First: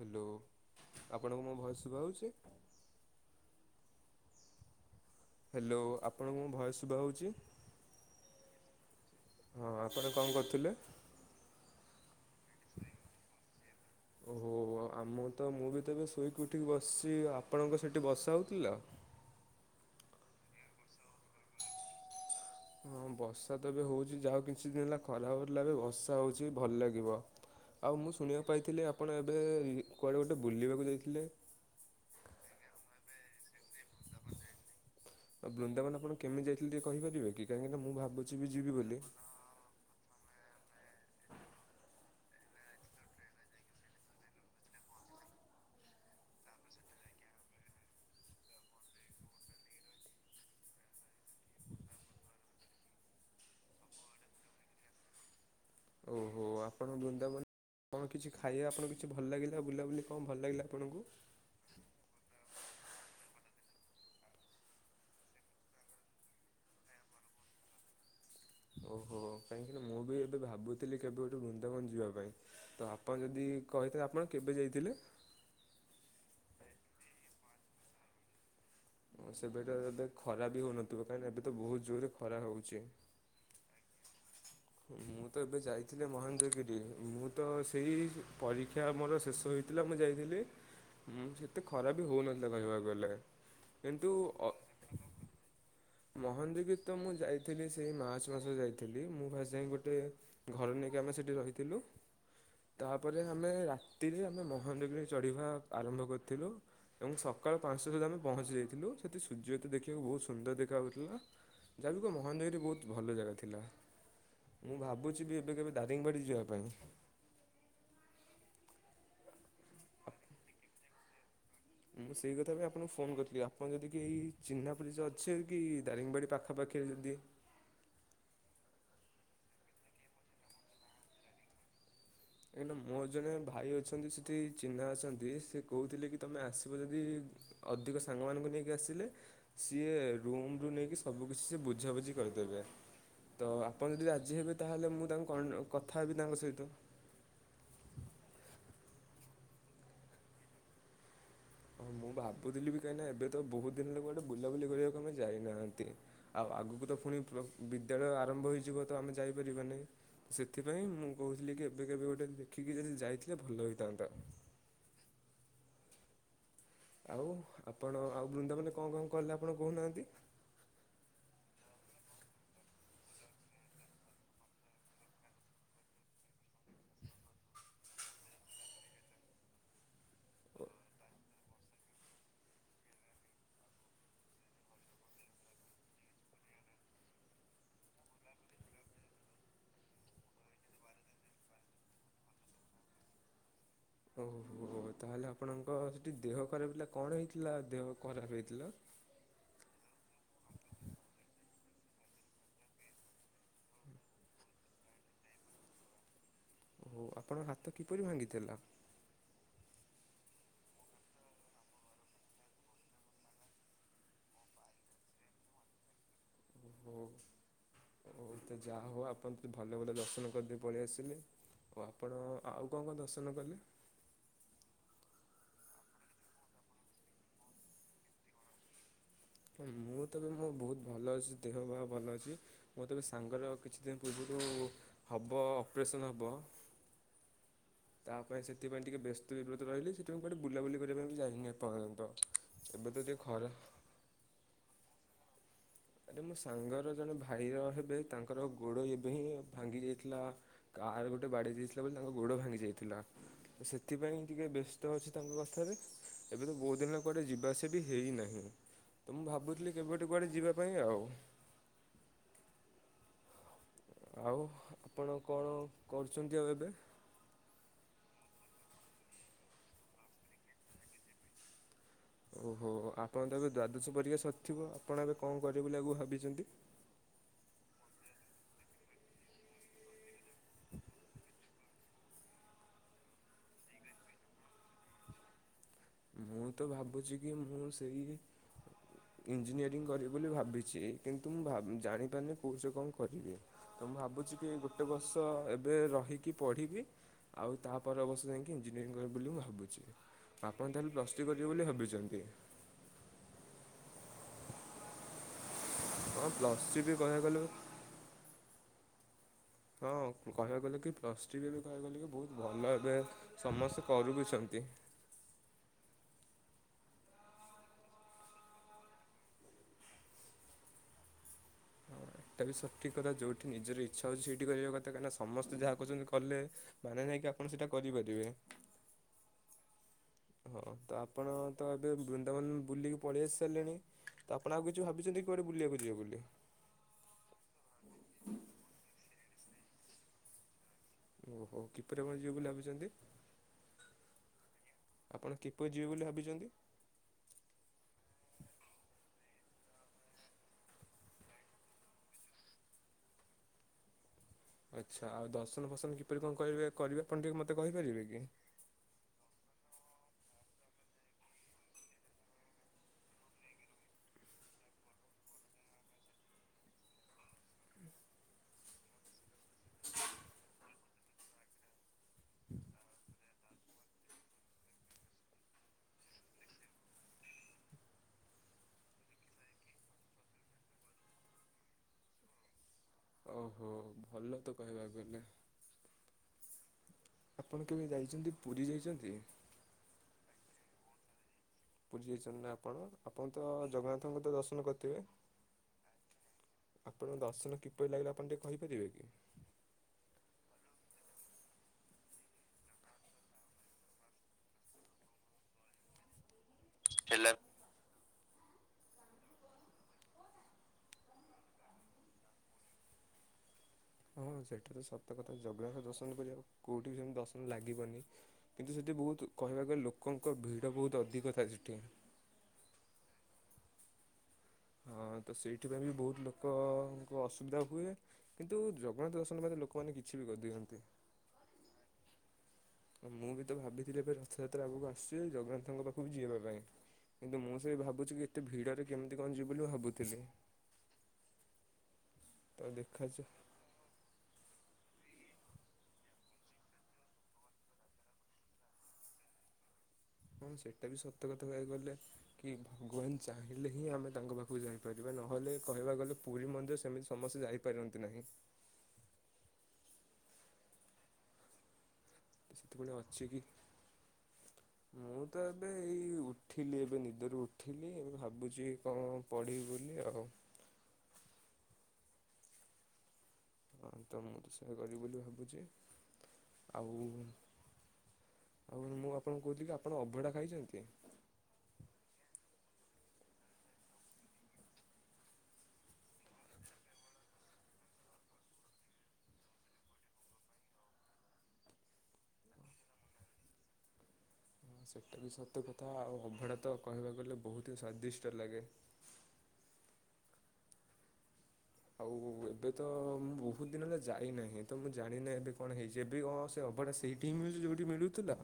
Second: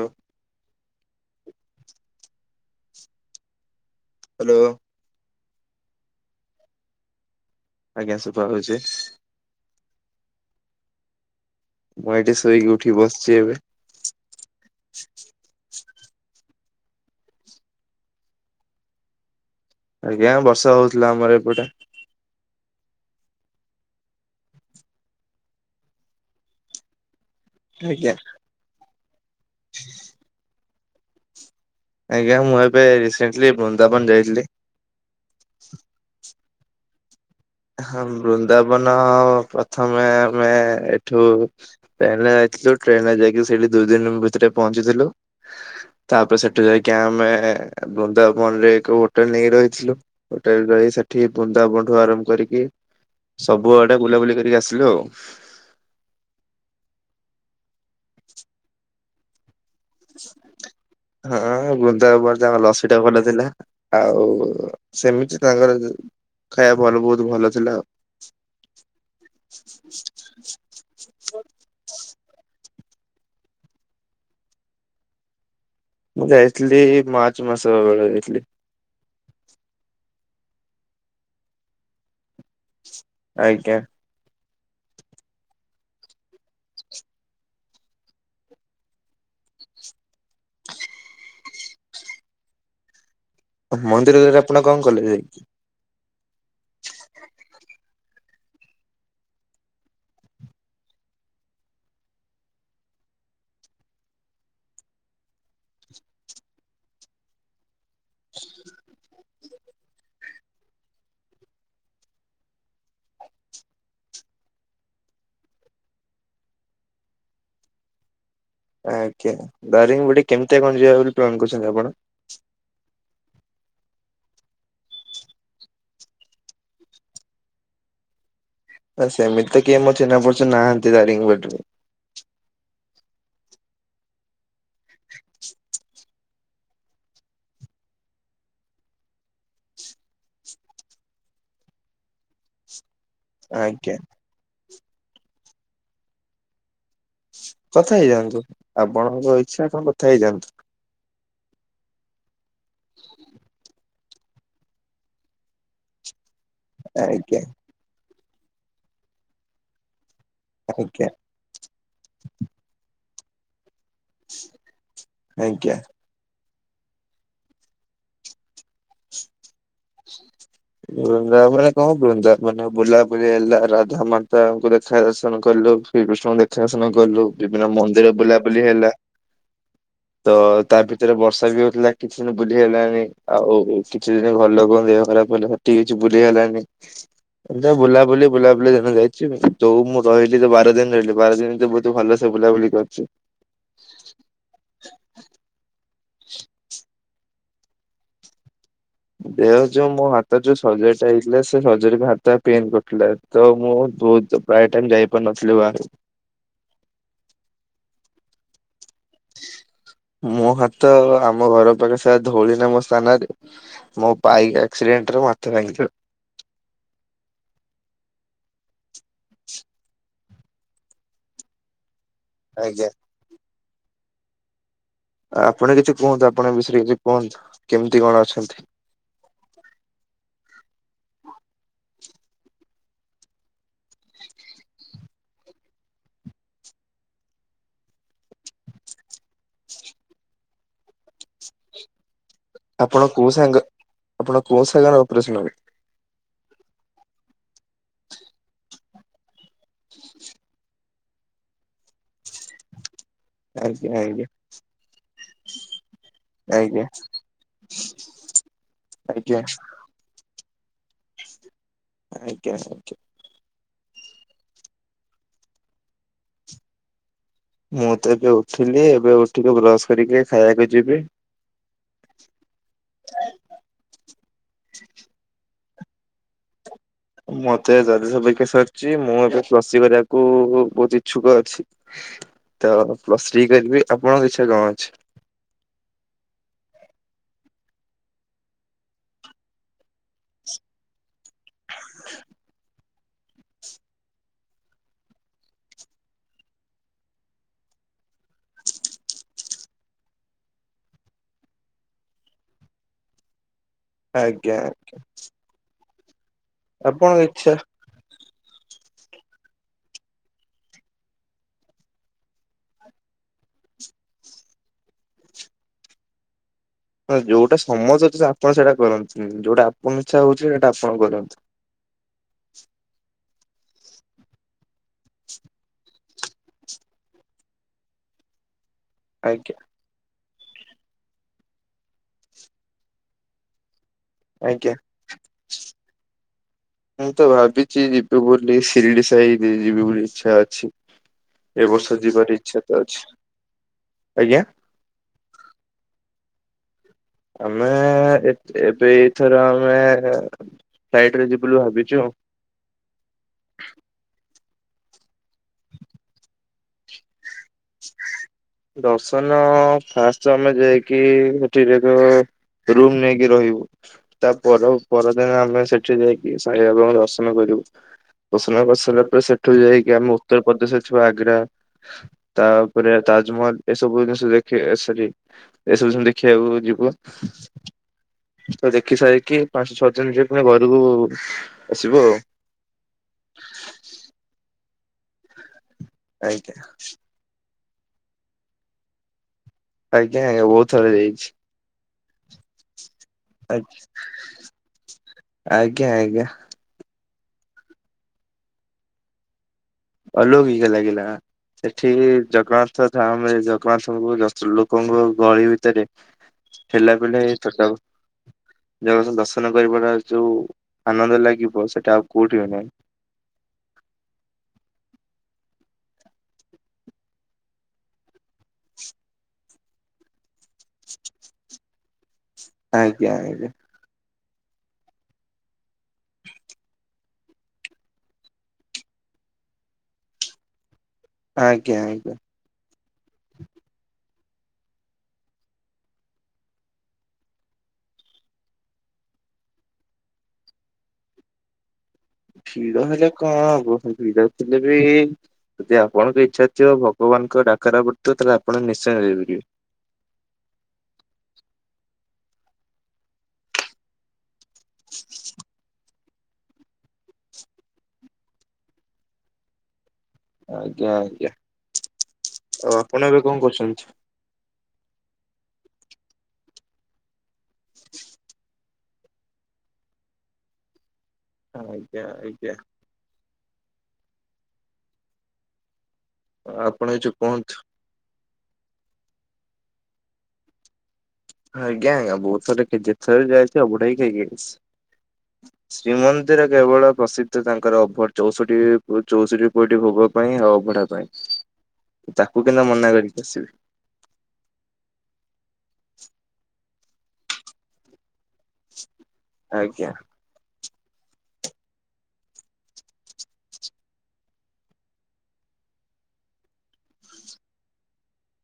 Hello, ଆପଣଙ୍କୁ ମୋ voice ଶୁଭା ହଉଛି। ହ୍ୟାଲୋ। ହ୍ୟାଲୋ ଆପଣଙ୍କଙ୍କୁ ମୋ ଭଏସ ଶୁଭା ହଉଛି? ଆଜ୍ଞା ଶୁଭ ହଉଛି। ହଁ, ଆପଣ କଣ କରୁଥିଲେ? ମୁଁ ଏଠି ଶୋଇକି ଉଠିକି ବସିଛି ଏବେ। ଓହୋ। ଆମ ତ ମୁଁ ବି ତବେ ଶୋଇକି ଉଠିକି ବସିଛି ଆପଣଙ୍କ ସେଠି ବର୍ଷା ହଉଥିଲା। ଆଜ୍ଞା, ବର୍ଷା ହଉଥିଲା ଆମର ଏପଟେ। ହଁ ବର୍ଷା ତ ଏବେ ହଉଛି ଯାହା ହୋଉ କିଛି ଦିନ ହେଲା ଖରାପ ହେଲା ବି ବର୍ଷା ହଉଛି ଭଲ ଲାଗିବ। ଆଉ ଆଜ୍ଞା। ମୁଁ ଶୁଣିବାକୁ ପାଇଥିଲି, ଆପଣ ଏବେ କୁଆଡ଼େ ଗୋଟେ ବୁଲିବାକୁ ଯାଇଥିଲେ? ଆଜ୍ଞା, ମୁଁ ଏବେ ରିସେଣ୍ଟଲି ବୃନ୍ଦାବନ ଯାଇଥିଲି। ଆଉ ବୃନ୍ଦାବନ ଆପଣ କେମିତି ଯାଇଥିଲେ, କହିପାରେ କି? କାହିଁକିନା ମୁଁ ହିଁ, ଭାବୁଛି ବି ଯିବି ବୃନ୍ଦାବନ ବୋଲି ପ୍ରଥମେ ଆମେ ଏଠୁ ଟ୍ରେନରେ ଯାଇଥିଲୁ। ଟ୍ରେନରେ ଯାଇକି ସେଇଠି ଦୁଇ ଦିନ ଭିତରେ ପହଞ୍ଚିଥିଲୁ। [inaudible] ତାପରେ ସେଠୁ ଯାଇକି ଆମେ ବୃନ୍ଦାବନ ରେ ଏକ ହୋଟେଲ ନେଇକି ରହିଥିଲୁ। ହୋଟେଲ ରହି ସେଠି ବୃନ୍ଦାବନଠାରୁ ଆରମ୍ କରିକି ସବୁଆଡେ ବୁଲାବୁଲି କରିକି ଆସିଲୁ ଆଉ। ଓହୋ ଆପଣଙ୍କ ବୃନ୍ଦାବନରେ କଣ କିଛି ଖାଇବା ଆପଣଙ୍କୁ କିଛି ଭଲ ଲାଗିଛି। ହଁ ବୁନ୍ଦବନରେ ଲସି ଟା ଭଲ ଥିଲା। ଆଉ ସେମିତି ତାଙ୍କର ଖାଇବା ଭଲ ବହୁତ ଭଲ ଥିଲା ଆଉ। ଓହୋ, କାହିଁକି ନା ମୁଁ ବି ଏବେ ଭାବୁଥିଲି କେବେ ଗୋଟେ ବୃନ୍ଦାବନ ଯିବା ପାଇଁ। ତ ଆପଣ ଯଦି କହିଥା ଆପଣ କେବେ ଯାଇଥିଲେ? ମୁଁ ଯାଇଥିଲି ମାର୍ଚ୍ଚ ମାସ ବେଳେ ଯଇଥିଲି। ଉ ସେବେଟା ଏବେ ଖରା ବି ହଉନଥିବ କାହିଁକି ଏବେ ତ ବହୁତ ଜୋରରେ ଖରା ରହିଛି। ଆଜ୍ଞା। ମୁଁ ତ ଏବେ ଯାଇଥିଲି ମହେନ୍ଦ୍ରଗିରି। ମୁଁ ତ ସେଇ ପରୀକ୍ଷା ମୋର ଶେଷ ହୋଇ ଥିଲା ମୁଁ ଯାଇଥିଲି ସେତେ ଖରାବି ହଉନଥିଲା କହିବାକୁ ଗଲେ। ମନ୍ଦିରରେ ଆପଣ କଣ କଲେ ଯାଇକି? ମୋହନଦୀ ତ ମୁଁ ଯାଇଥିଲି ସେଇ ମାର୍ଚ୍ଚ ମାସ ଯାଇଥିଲି। ମୁଁ ଫାଷ୍ଟ ଯାଇ ଗୋଟେ ଘରେ ନେଇ ଯାଇକି ଆମେ ସେଠି ରହିଥିଲୁ। ତାପରେ ଆମେ ରାତିରେ ଆମେ ମୋହଗରେ ଚଢିବା ଆରମ୍ଭ କରିଥିଲୁ। ଏବଂ ସକାଳ ପାଞ୍ଚଟା ସୁଦ୍ଧା ଆମେ ପହଞ୍ଚିଯାଇଥିଲୁ। ସେଠି ସୂର୍ଯ୍ୟ ତ ଦେଖିବାକୁ ବହୁତ ସୁନ୍ଦର ଦେଖ ଦେଖାଥିଲା ଯାହା ଯୁକ ମହନ୍ଦଗିରି ବହୁତ ଭଲ ଜାଗା ଥିଲା। ମୁଁ ଭାବୁଛି ବି ଏବେ କେବେ ଦାରିଙ୍ଗବାଡ଼ି ଯିବା ପାଇଁ। ଆ କେ ଦାରଙ୍ଗବାଡ଼ି କେମିତି କଣ ଯିବେ ବୋଲି ପ୍ଲାନ୍ କରି ମୁଁ ସେଇ କଥା ପାଇଁ ଆପଣଙ୍କୁ ଫୋନ କରିଥିଲି। ଆପଣ ଯଦି କି ଏଇ ଚିହ୍ନାପରି ଯ ଅଛେ କି ଦାରିଙ୍ଗବାଡ଼ି ପାଖାପାଖିରେ ଯଦି [inaudible] ସେମିତି ତ କିଏ ମୋର ଚିହ୍ନା ପରିଚ ନାହାନ୍ତି। ଦାରିଙ୍ଗବାଡ଼ିରେ। ଏ ମୋ ଜଣେ ଭାଇ ଅଛନ୍ତି। ସେଠି ଚିହ୍ନା ଅଛନ୍ତି ସେ କହୁଥିଲେ କି ତମେ ଆସିବ ଯଦି ଅଧିକ ସାଙ୍ଗ ମାନଙ୍କୁ ନେଇକି ଆସିଲେ, ସିଏ ରୁମ ରୁ ନେଇକି ସବୁ କିଛି ସେ ବୁଝାବୁଝି କରି ତ ଆପଣ ଆଜ୍ଞା ଯଦି ରାଜି ହେବେ, ତାହେଲେ ମୁଁ ତାଙ୍କୁ କଥା ହେବି ତାଙ୍କ ସହିତ। କଥା ହେଇଯାଆନ୍ତୁ। ଆପଣଙ୍କ ଇଚ୍ଛା କଣ କଥା ହେଇଯାଆନ୍ତୁ। ହଁ ମୁଁ ଭାବୁଥିଲି ବି କାହିଁକିନା ଏବେ ତ ବହୁତ ଦିନହେଲା ଗୋଟେ ବୁଲାବୁଲି କରିବାକୁ ଆମେ ଯାଇନାହାନ୍ତି। ଆଉ ଆଗକୁ ତ ପୁଣି ଆଜ୍ଞା ବିଦ୍ୟାଳୟ ଆରମ୍ଭ ହେଇଯିବ। ତ ଆମେ ଯାଇପାରିବା ନହିଁ। ସେଥିପାଇଁ ଆଜ୍ଞା ମୁଁ କହୁଥିଲି କି ଏବେ କେବେ ଗୋଟେ ଦେଖିକି ଯଦି ଯାଇଥିଲେ ଭଲ ହୋଇଥାନ୍ତଆ। ଆଜ୍ଞା। ଆଉ ଆପଣ ଆଉ ବୃନ୍ଦା ମାନେ କଣ କଣ କଲ? [unintelligible] ହଁ ବୃନ୍ଦା ମାନେ ବୁଲା ବୁଲି ହେଲା ରାଧା ମାତାଙ୍କୁ ଦେଖା ଦର୍ଶନ କଲୁ ଶ୍ରୀକୃଷ୍ଣଙ୍କୁ ଦେଖା କଣ କଲୁ ବିଭିନ୍ନ ମନ୍ଦିର ବୁଲାବୁଲି ହେଲା। [inaudible] ତ ତା ଭିତରେ ବର୍ଷା ବି ହଉଥିଲା କିଛି ଦିନ ବୁଲିହେ ଲାନି ଆଉ କିଛି ଦିନ ଭଲ ଦେହ ଖରାପ ହେଲାଠିକ କିଛି ବୁଲିଇ ହେଲାନି। ଏ ବୁଲାବୁଲି ବୁଲାବୁଲି ଦିନ ଯାଇଛି ତୋଉ ମୁଁ ରହିଲି ତ ବାର ଦିନ ରହିଲି ବାର ଦିନ ତ ବହୁତ ଭଲ ସେ ବୁଲା ବୁଲି କରିଛି। ଓହୋ ତାହେଲେ ଆପଣଙ୍କ ସେଠି ଦେହ ଖରାପ ହେଥିଲା କଣ ହେଇଥିଲା ଦେହ ଖରାପ ହେଇଥିଲା? ଦେହ ଯୋଉ ମୋ ହାତ ଯୋଉ ସର୍ଜରୀ ଟା ହେଇଥିଲା ସେ ସର୍ଜରୀ ହାତ ଟ ପେନ୍ କରିୁଥିଲା ତ ମୁଁ ତୁ ତ ପ୍ରାୟ ଟାଇମ ଯାଇ ପାରୁ ନଥିଲୁ ବାସ। ଓ ଆପଣଙ୍କ ହାତ କିପରି ଭାଙ୍ଗିଥିଲା? ମୋ ହାତ ଆମ ଘର ପାଖେ ସେ ଧଉଳିନା ମୋ ସ୍ଥାନରେ ମୋ ବାଇକ୍ ଆକ୍ସିଡେଣ୍ଟରେ ମୋ ହାତ ଭାଙ୍ଗିଥିଲା। ହୁଁ ତ ଯାହେଉ ଆପଣ ଭଲ ଭଲ ଦର୍ଶନ ଜଲଦି ପଳେଇ ଆସିଲି ଓ ଆପଣ ଆଉ କଣ ଆଜ୍ଞା କଣ ଦର୍ଶନ କଲେ? ଆପଣ କିଛି କୁହନ୍ତୁ ଆପଣ ବିଷୟରେ କିଛି କୁହନ୍ତୁ କେମିତି କଣ ଅଛନ୍ତି? ମୁଁ ମତେ ଏ ବେ ସାଙ୍ଗର କିଛି ଦିନ ପୂର୍ବରୁ ହବ ଅପରେସନ ହବ [inaudible] ତା ପାଇଁ ସେଥିପାଇଁ ଟିକେ ବ୍ୟସ୍ତ ବିବ୍ରତ ରହିଲି ସେଥିପାଇଁ କଆଡେ ବୁବୁଲି କରିବା ପାଇଁ ଯାଇନି ଏ ପର୍ଯ୍ୟନ୍ତ। ଆପଣ କୋଉ ସାଙ୍ଗ ଆପଣ କୋଉ ସାଙ୍ଗରେ ଅପରେସ ହବ? ଆରେ ମୋ ସାଙ୍ଗର ଜଣେ ଭାଇର ହେବେ ତାଙ୍କର ଗୋଡ ଏବେ ହିଁ ଭାଙ୍ଗି ଯାଇଥିଲା। କାରେ ଗୋଟେ ବାଦେଇ ଦେଇାଇଥିଲା ବୋଲି ତାଙ୍କ ଗୋଡ଼ ଭାଙ୍ଗି ଯାଇଥିଲା। ଆଜ୍ଞା ସେଥିପାଇଁ ଆଜ୍ଞା ଟିକେ ବ୍ୟସ୍ତ ଅଛି ତାଙ୍କ ପାଖରେ। ଏବେ ତ ବହୁତ ଆଜ୍ଞା ଦିନ କୁଆଡେ ଯିବା ଆସିବା ବି ହେଇନାହିଁ ତ ମୁଁ ଆଜ୍ଞା ଭାବୁଥିଲି କେବେ ଗେଟେ। କୁଆଡେ ଯିବା। ଦୁବାଇ ଆଉ। ଆଜ୍ଞା ଆଜ୍ଞା। ଆଉ ଆପଣ କଣ କରୁଛନ୍ତି ଆଉ ଏବେ? ମୁଁ ତ ଏବେ ଉଠିଲି ଏବେ ଉଠିକି ବ୍ରସ୍ କରିକି ଖାଇବାକୁ ଯିବି। ଓହୋ ଆପଣ ତ ଏବେ ଦ୍ଵାଦଶ ପରିକା ସତ ଥିବ ଆପଣ ଏବେ କଣ କରିବେ ବୋଲି ଆଗକୁ ଭାବିଛନ୍ତି? ମତେ ଦ୍ଵାଦଶ ବିକେ ସରିଚି ମୋର ପ୍ଲସ ଥ୍ରି କରିବାକୁ ବହୁତ ଇଛୁକ ଅଛି। ତ ପ୍ଲସ୍ ଥ୍ରୀ କରିବି ଆପଣଙ୍କ ଇଛା କଣ ଅଛି? ମୁଁ ତ ଭାବୁଚି କି ମୁଁ ସେଇ ଇଞ୍ଜିନିୟରିଂ କରିବି। ବୋଲି ଭାବିଚି କିନ୍ତୁ ମୁଁ ଭା ଜାଣି ପାରୁିନି କୋହୁଚ କଣ କରିବି ତ ମୁଁ ଭାବୁଚି କି ଏଇ ଗୋଟେ ବର୍ଷ ଏବେ ରହିକି ପଢ଼ିବି ଆଉ ତାପରେ ପ୍ରମୋଶନ ହେଇକି ଇଞ୍ଜିନିୟରିଙ୍ଗ କରିବି ବୋଲି ଭାବିଚି ବାବା ଙ୍କ ଦୟାରୁ ପ୍ଲସ ଚି କରିବ ବୋଲି ଭାବିଚନ୍ତି। ଆଜ୍ଞା ଆଜ୍ଞା। ଲସି ବି କହିବା କୁ ଗଲେ ହଁ କହିବାକୁ ଗଲେ କି ପ୍ଲସ ଟ୍ରି ବି କହିବା କଲେ କି ବହୁତ ଭଲ ଏବେ ସମସ୍ତେ କରୁବିଛନ୍ତି। ଏ ଏ ଯୋଉଟା ସମସ୍ତେ ଅଛନ୍ତି ଆପଣ ସେଇଟା କରନ୍ତିୁ ଯୋଉଟା ଆପଣଙ୍କ ଇଛା ହଉଛି ସେଇଟା ଆପଣ କରନ୍ତୁ। ହଁ ଏଟା ବି ସଠିକ କଥା ଯୋଉଠି ନିଜର ଇଛା ହଉଛି ସେଇଠି କରିବା କଥା କାହିଁ ସମସ୍ତେ ଯାହା କହୁଚନ୍ତି କଲେ ମାନେ ନାହିଁ କି ଆପଣ ସେଇଟା କରିପାରିବେ। ଆଜ୍ଞା। ହଁ ତ ଆପଣ ତ ଏବେ ବୃନ୍ଦାବନ ବୁଲିକି ପଳେଇ ଆସି ସାରିଲେଣି। ତ ଆପଣ ଆଉ ଆଜ୍ଞା କିଛି ଭାବିଛନ୍ତି କୁଆଡେ ବୁଲିବାକୁ ଯିବେ ବୋଲି ମୁଁ ତ ଭାବିଛି ଯିବି ବୋଲି ସିରିଡି ସାଇ ଯିବି ବୋଲି ଇଛା ଅଛି। ଓହୋ ଏ ବର୍ଷ କିପରି ଭଳି ଯିବାର ଯିବେ ବୋଲି ଇଚ୍ଛା ତ ଭାବିଛନ୍ତି? ଅଛି ଆଜ୍ଞା ଆପଣ କିପରି ଯିବେ ବୋଲି ଭାବିଛ ଆମେ ଏ ଏବେ ଏଇଥର ଆମେ ଫ୍ଲାଇଟରେ ଯିବୁ ବୋଲି ଭାବିଚୁ। ଆଚ୍ଛା ଆଉ ଦର୍ଶନ ଫର୍ସନ କିପରି କଣ କରିବେ କରିବେ ଆପଣ ଟିକେ ମତେ ଦର୍ଶନ ଫାଷ୍ଟ ଆମେ ଯାଇକି ହେଟି ରେଗ ରୁମ୍ ନେଇକି ରହିବୁ ତା ପର ପରଦିନ ଆମେ ସେଠି ଯାଇକି ସାଇବାବାଙ୍କୁ ଦର୍ଶନ କରି ଦର୍ଶନ କରିସାରିଲା ପରେ ସେଠୁ ଯାଇକି ଆମେ ଉତ୍ତରପଦେଶରେ ଠୁ ଆଗ୍ରା ତାପରେ ତାଜମହଲ ଏ ସବୁ ଜିନିଷ ଦେଖି ସରି ଏସବୁ ଜିନି ଦେଖିବାକୁ ଯିବୁ ତ ଦେଖି ସାରିକି ପାଞ୍ଚ ଛଅ ଦିନ ଯିବୁ ପୁଣି ଘରକୁ ଆସିବୁ ଆଉ ଓହୋ ଭଲ ତ କହିବାକୁ ଗଲେ। ଆଜ୍ଞା। ଆପଣ କେବେ ଯାଇଚନ୍ତି ପୁରୀ ଯାଇଚନ୍ତି? ଆଜ୍ଞା ଆଜ୍ଞା ବହୁତ ଥର ଯାଇଚି। ପୁରୀ ଯାଇଚନ୍ତି ନା ଆପଣ ଆପଣ ତ ଜଗନ୍ନାଥଙ୍କୁ ତ ଦର୍ଶନ କରିଥିବେ? ଆଜ୍ଞା ଆଜ୍ଞା। ଆପଣଙ୍କ ଦର୍ଶନ କିପରି ଲାଗିଲା ଆପଣ ଟିକେ କହିପାରିବେ କି? ଅଲୋକିକୋ ଲାଗିଲା। ସେଠି ଜଗନ୍ନାଥ ଧାମ ରେ ଜଗନ୍ନାଥଙ୍କୁ ଦର୍ଶ ଲୋକଙ୍କ ଗଳି ଭିତରେ ଠେଲା ପେଲା ହେଲା ହେଇ ଛୋଟ ଜଗନ୍ନାଥ ଙ୍କୁ ଦର୍ଶନ କରିବା ଟା ଯୋଉ ଆନନ୍ଦ ଲାଗିବ ସେଟା ଆଉ କୋଉଠି ବି ନାହିଁ। ହଁ ସେଇଟା ତ ସତ କଥା ଜଗନ୍ନାଥ ଦର୍ଶନ କରିବା କଉଠି ବି ସେମତି ଦର୍ଶନ ଲାଗିବନି କିନ୍ତୁ ସେଠି ବହୁତ କହିବାକୁ ଗଲେ ଲୋକଙ୍କ ଭିଡ଼ ବହୁତ ଅଧିକ ଥାଏ ସେଠି ଆଜ୍ଞା ଆଜ୍ଞା। ହଁ। ହଁ ତ ସେଇଠି ପାଇଁ ବି ବହୁତ ଲୋକଙ୍କୁ ଅସୁବିଧା ହୁଏ କିନ୍ତୁ ଜଗନ୍ନାଥ ଦର୍ଶନ ମାନେ ଲୋକମାନେ କିଛି ବି କରିଦେଇଛନ୍ତି। ଆଜ୍ଞା ଆଜ୍ଞା। ମୁଁ ବି ତ ଭାବିଥିଲି ଏବେ ରଥଯାତ୍ରା ଆଗକୁ ଆସୁଚି ଜଗନ୍ନାଥଙ୍କ ପାଖକୁ ଯିିବା ପାଇଁ। କିନ୍ତୁ ମୁଁ ସେ ଭାବୁଛି କି ଏତେ ଭିଡରେ କେମିତି କଣ ଯିବି ବୋଲି ଭାବୁଥିଲି। ତ ଭିଡ ହେଲେ ଦେଖାଯାଉ କଣ ହବ ଭିଡଥିଲେ ବି ଯଦି ଆପଣଙ୍କ ଇଚ୍ଛା ଥିବ ଭଗବାନଙ୍କ ଡାକରା ପଡଥିବ ତାହେଲେ ଆପଣ ନିଶ୍ଚୟରେ ଯିବେ। ହଁ ସେଇଟା ବି ସତ କଥା କହିବାକୁ ଗଲେ କି ଭଗବାନ ଚାହିଁଲେ ହିଁ ଆମେ ତାଙ୍କ ପାଖକୁ ଯାଇପାରିବା ନହେଲେ କହିବାକୁ ଗଲେ ପୁରୀ ମନ୍ଦିର ସେମିତି ସମସ୍ତେ ଯାଇପାରନ୍ତି ନାହିଁ। ଆଜ୍ଞା ଆଜ୍ଞା ତ ଆଉ ସେଥିପାଇଁ ଆପଣ ଏବେ ଅଛି କି କଣ କରଚନ୍ତି? ମୁଁ ତ ଏବେ ଏଇ ଉ ଉଠିଲି ଏବେ ନିଦରୁ ଉଠିଲି ଏବେ ଭାବୁଛି କଣ ପଢିବି ବୋଲି ଆଉ ହଁ ଆଜ୍ଞା ଆଜ୍ଞା। ହଁ ତ ମୁଁ ତ ସେୟା କରିବି ବୋଲି ଭାବୁଛଚି ଆଉ ଆପଣ କିଛି କୁହନ୍ତୁ। ଆଉ ମୁଁ ଆପଣଙ୍କୁ କହୁଥିଲ କି ଆପଣ ଅଭଡ଼ା ଖାଇଚନ୍ତି? ଆଜ୍ଞା ଆଜ୍ଞା ବହୁଥର ଖାଇ ଯେତେ ଥର ଯାଇଛି ଆବଢା ହିଁ ଖାଇକି ଆଇଚି। ଶ୍ରୀମନ୍ଦିର କେବଳ ପ୍ରସିଦ୍ଧ ତାଙ୍କର ଅଭ ଚଉଷଠି ଚଉଷଠି କୋଟି ଭୋଗ ପାଇଁ ଆଉ ଅ ଭଡା ପାଇଁ ତାକୁ କେମତି ମନା କରିକି ଆସିବି। ସେଇଟା ବି ସତ କଥା ଆଉ ଅଭଢା ତ କହିବାକୁ ଗଲେ ବହୁତି ସ୍ଵାଦିଷ୍ଟ ଲାଗେ। ଆଜ୍ଞା। ଆଉ ଏବେ ତ ମୁଁ ବହୁତ ଦିନ ହେଲା ଯାଇନାହିଁ ତ ମୁଁ ଜାଣିନାହିଁ ଏବେ କଣ ହେଇଛି ଏବେ କଣ ସେ ଅଭଡ଼ା ସେଇଟି ହିଁ ମିଳୁଛି ଯୋଉଠି ମିଳୁଥିଲା?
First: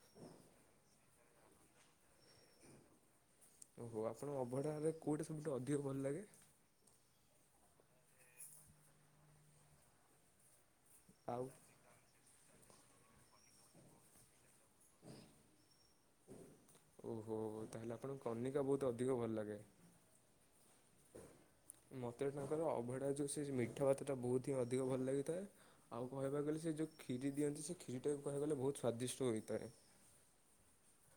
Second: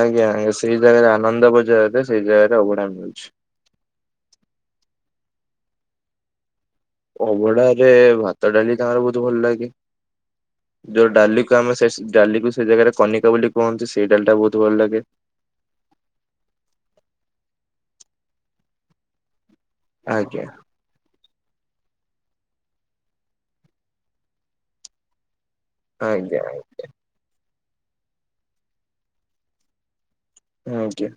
ଆଜ୍ଞା ଆଜ୍ଞା ସେଇ ଜାଗାରେ ଆନନ୍ଦ ବଜାରେ ସେଇ ଜାଗାରେ ଅଭଢା ମିଳୁଚି। ଓହୋ ଆପଣଙ୍କୁ ଅଭଢା ରେ କୋଉଟା ସବୁଠୁ ଅଧିକ ଭଲ ଲାଗେ? ଅଭଡ଼ା ରେ ଭାତ ଡାଲି ତାଙ୍କର ବହୁତ ଭଲ ଲାଗେ ଯୋଉ ଡାଲି ଆଉ କ ଆମେ ସେ ଡାଲି କୁ ସେ ଜାଗାରେ କନିକା ବୋଲି କୁହନ୍ତି ସେଇ ଡାଲିଟା ବହୁତ ଭଲ ଲାଗେ। ଓ ହୋ ତାହେଲେ ଆପଣଙ୍କୁ କନିକା ବହୁତ ଅଧିକ ଭଲ ଲାଗେ। ଆଜ୍ଞା। ମତେ ତାଙ୍କର ଅଭଡା ଯୋଉ ସେ ମିଠା ଭାତ ଟା ବହୁତ ହିଁ ଅଧିକ ଭଲ ଲାଗିଥାଏ। ଆଉ ଆଜ୍ଞା କହିବାକୁ ଗଲେ ସେ ଯୋଉ କ୍ଷିରି ଦିଅନ୍ତି ସେ କ୍ଷିରି ଟାକୁ କହିବାକୁ ଗଲେ ବହୁତ ସ୍ଵାଦିଷ୍ଟ ହୋଇଥାଏ। ହଁ ଆଜ୍ଞା।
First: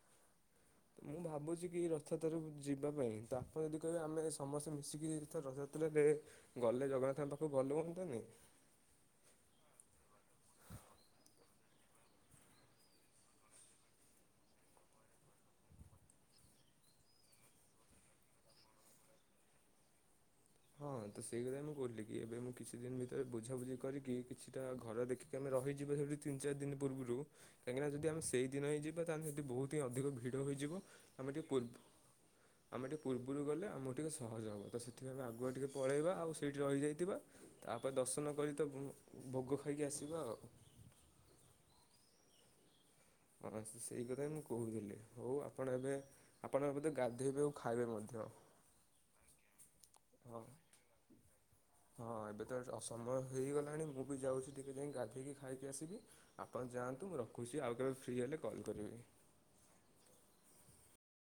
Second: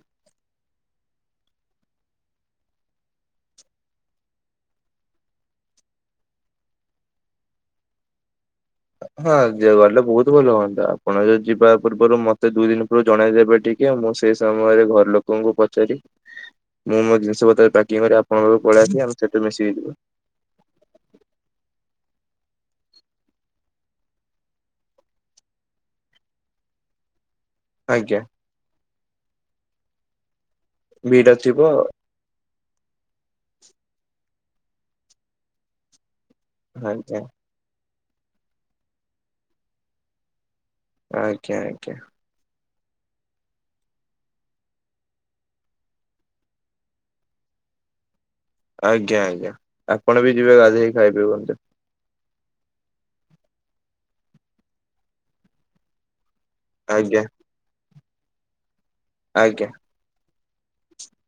ମୁଁ ତ ଭାବୁଛି କି ରଥଯାତ୍ରାକୁ ଯିବା ପାଇଁ ତ ଆପଣ ଯଦି କହିବେ ଆମେ ସମସ୍ତେ ମିଶିକି ରଥଯାତ୍ରାରେ ଗଲେ ଜଗନ୍ନାଥଙ୍କ ପାଖକୁ ଭଲ ହୁଅନ୍ତାନି। ହଁ ଗଲେ ବହୁତ ଭଲ ହୁଅନ୍ତା ଆପଣ ଯଦି ଯିବା ପୂର୍ବରୁ ମତେ ଦୁଇ ଦିନ ପୂର୍ଵରୁ ଜଣେଇ ଦେବେ ଟିକେ ମୁଁ ସେଇ ସମୟରେ ଘର ଲୋକଙ୍କୁ ପଚାରି ମୁଁ ମୋ ଜିନିଷ ପତ୍ର ପ୍ୟାକିଂ କରି ଆପଣଙ୍କ ପାଖକୁ ପଳେଇଆସିବି ଆମେ ସେଠୁ ମିଶିକି ଯିବା। ହଁ ତ ସେଇ କଥା ମୁଁ କହି କି ଏବେ ମୁଁ କିଛି ଦିନ ଭିତରେ ବୁଝାବୁଝି କରିକି କିଛିଟା ଘର ଦେଖିକି ଆମେ ରହିଯିବା ଯିବା ସେଠି ତିନି ଚାରି ଦିନ ପୂର୍ବରୁ କହିଁକିନା ଯଦି ଆଜ୍ଞା ଆମ ସେଇ ଦିନି ଯିବା ତାହେଲେ ସେଠି ବହୁ ହି ଅଧିକ ଭି ହୋଇଯିବ ଭିଡ ଆମେ ଟିକେ ଥିବ ପର୍ବ ଆମେ ଟିକେ ପୂର୍ବରୁ ଗଲେ ଆମକୁ ଟିକେ ସହଜ ହେବ ତ ସେଥିପାଇଁ ଆମେ ଆଗୁଆ ଟିକେ ପଳେଇବା ଆଉ ସେଇଠି ରହିଯାଇଥିବା ଆଜ୍ଞା ତାପରେ ଦର୍ଶନ କରି ତ ଭୋଗ ଖାଇକି ଆସିବା ଆଉ। ଆଜ୍ଞା ଆଜ୍ଞା। ହଁ ସେଇ କଥା ହିଁ ମୁଁ କହୁଥିଲି ହଉ ଆପଣ ଏବେ ଆପଣ ଏ ବୋଧେ ଗାଧେଇବେ ଆଉ ଖାଇବେ ମଧ୍ୟ। ଆଜ୍ଞା ଆଜ୍ଞା ଆପଣ ବି ହଁ। ଯିବେ ଗାଧେଇକି ଖାଇ ଦିଅନ୍ତୁ। ଅସମୟ ହେଇଗଲାଣି ମୁଁ ବି ଯାଉଛି ଟିକେ ଯାଇକି ଗାଧେଇକି ଖାଇକି ଆସିବି। ଆପଣ ଯାଆନ୍ତୁ ମୁଁ ଆଜ୍ଞା ରଖୁଛି ଆଉ କେବେ ଫ୍ରି ହେଲେ କଲ୍ କରିବି। ଆଜ୍ଞା।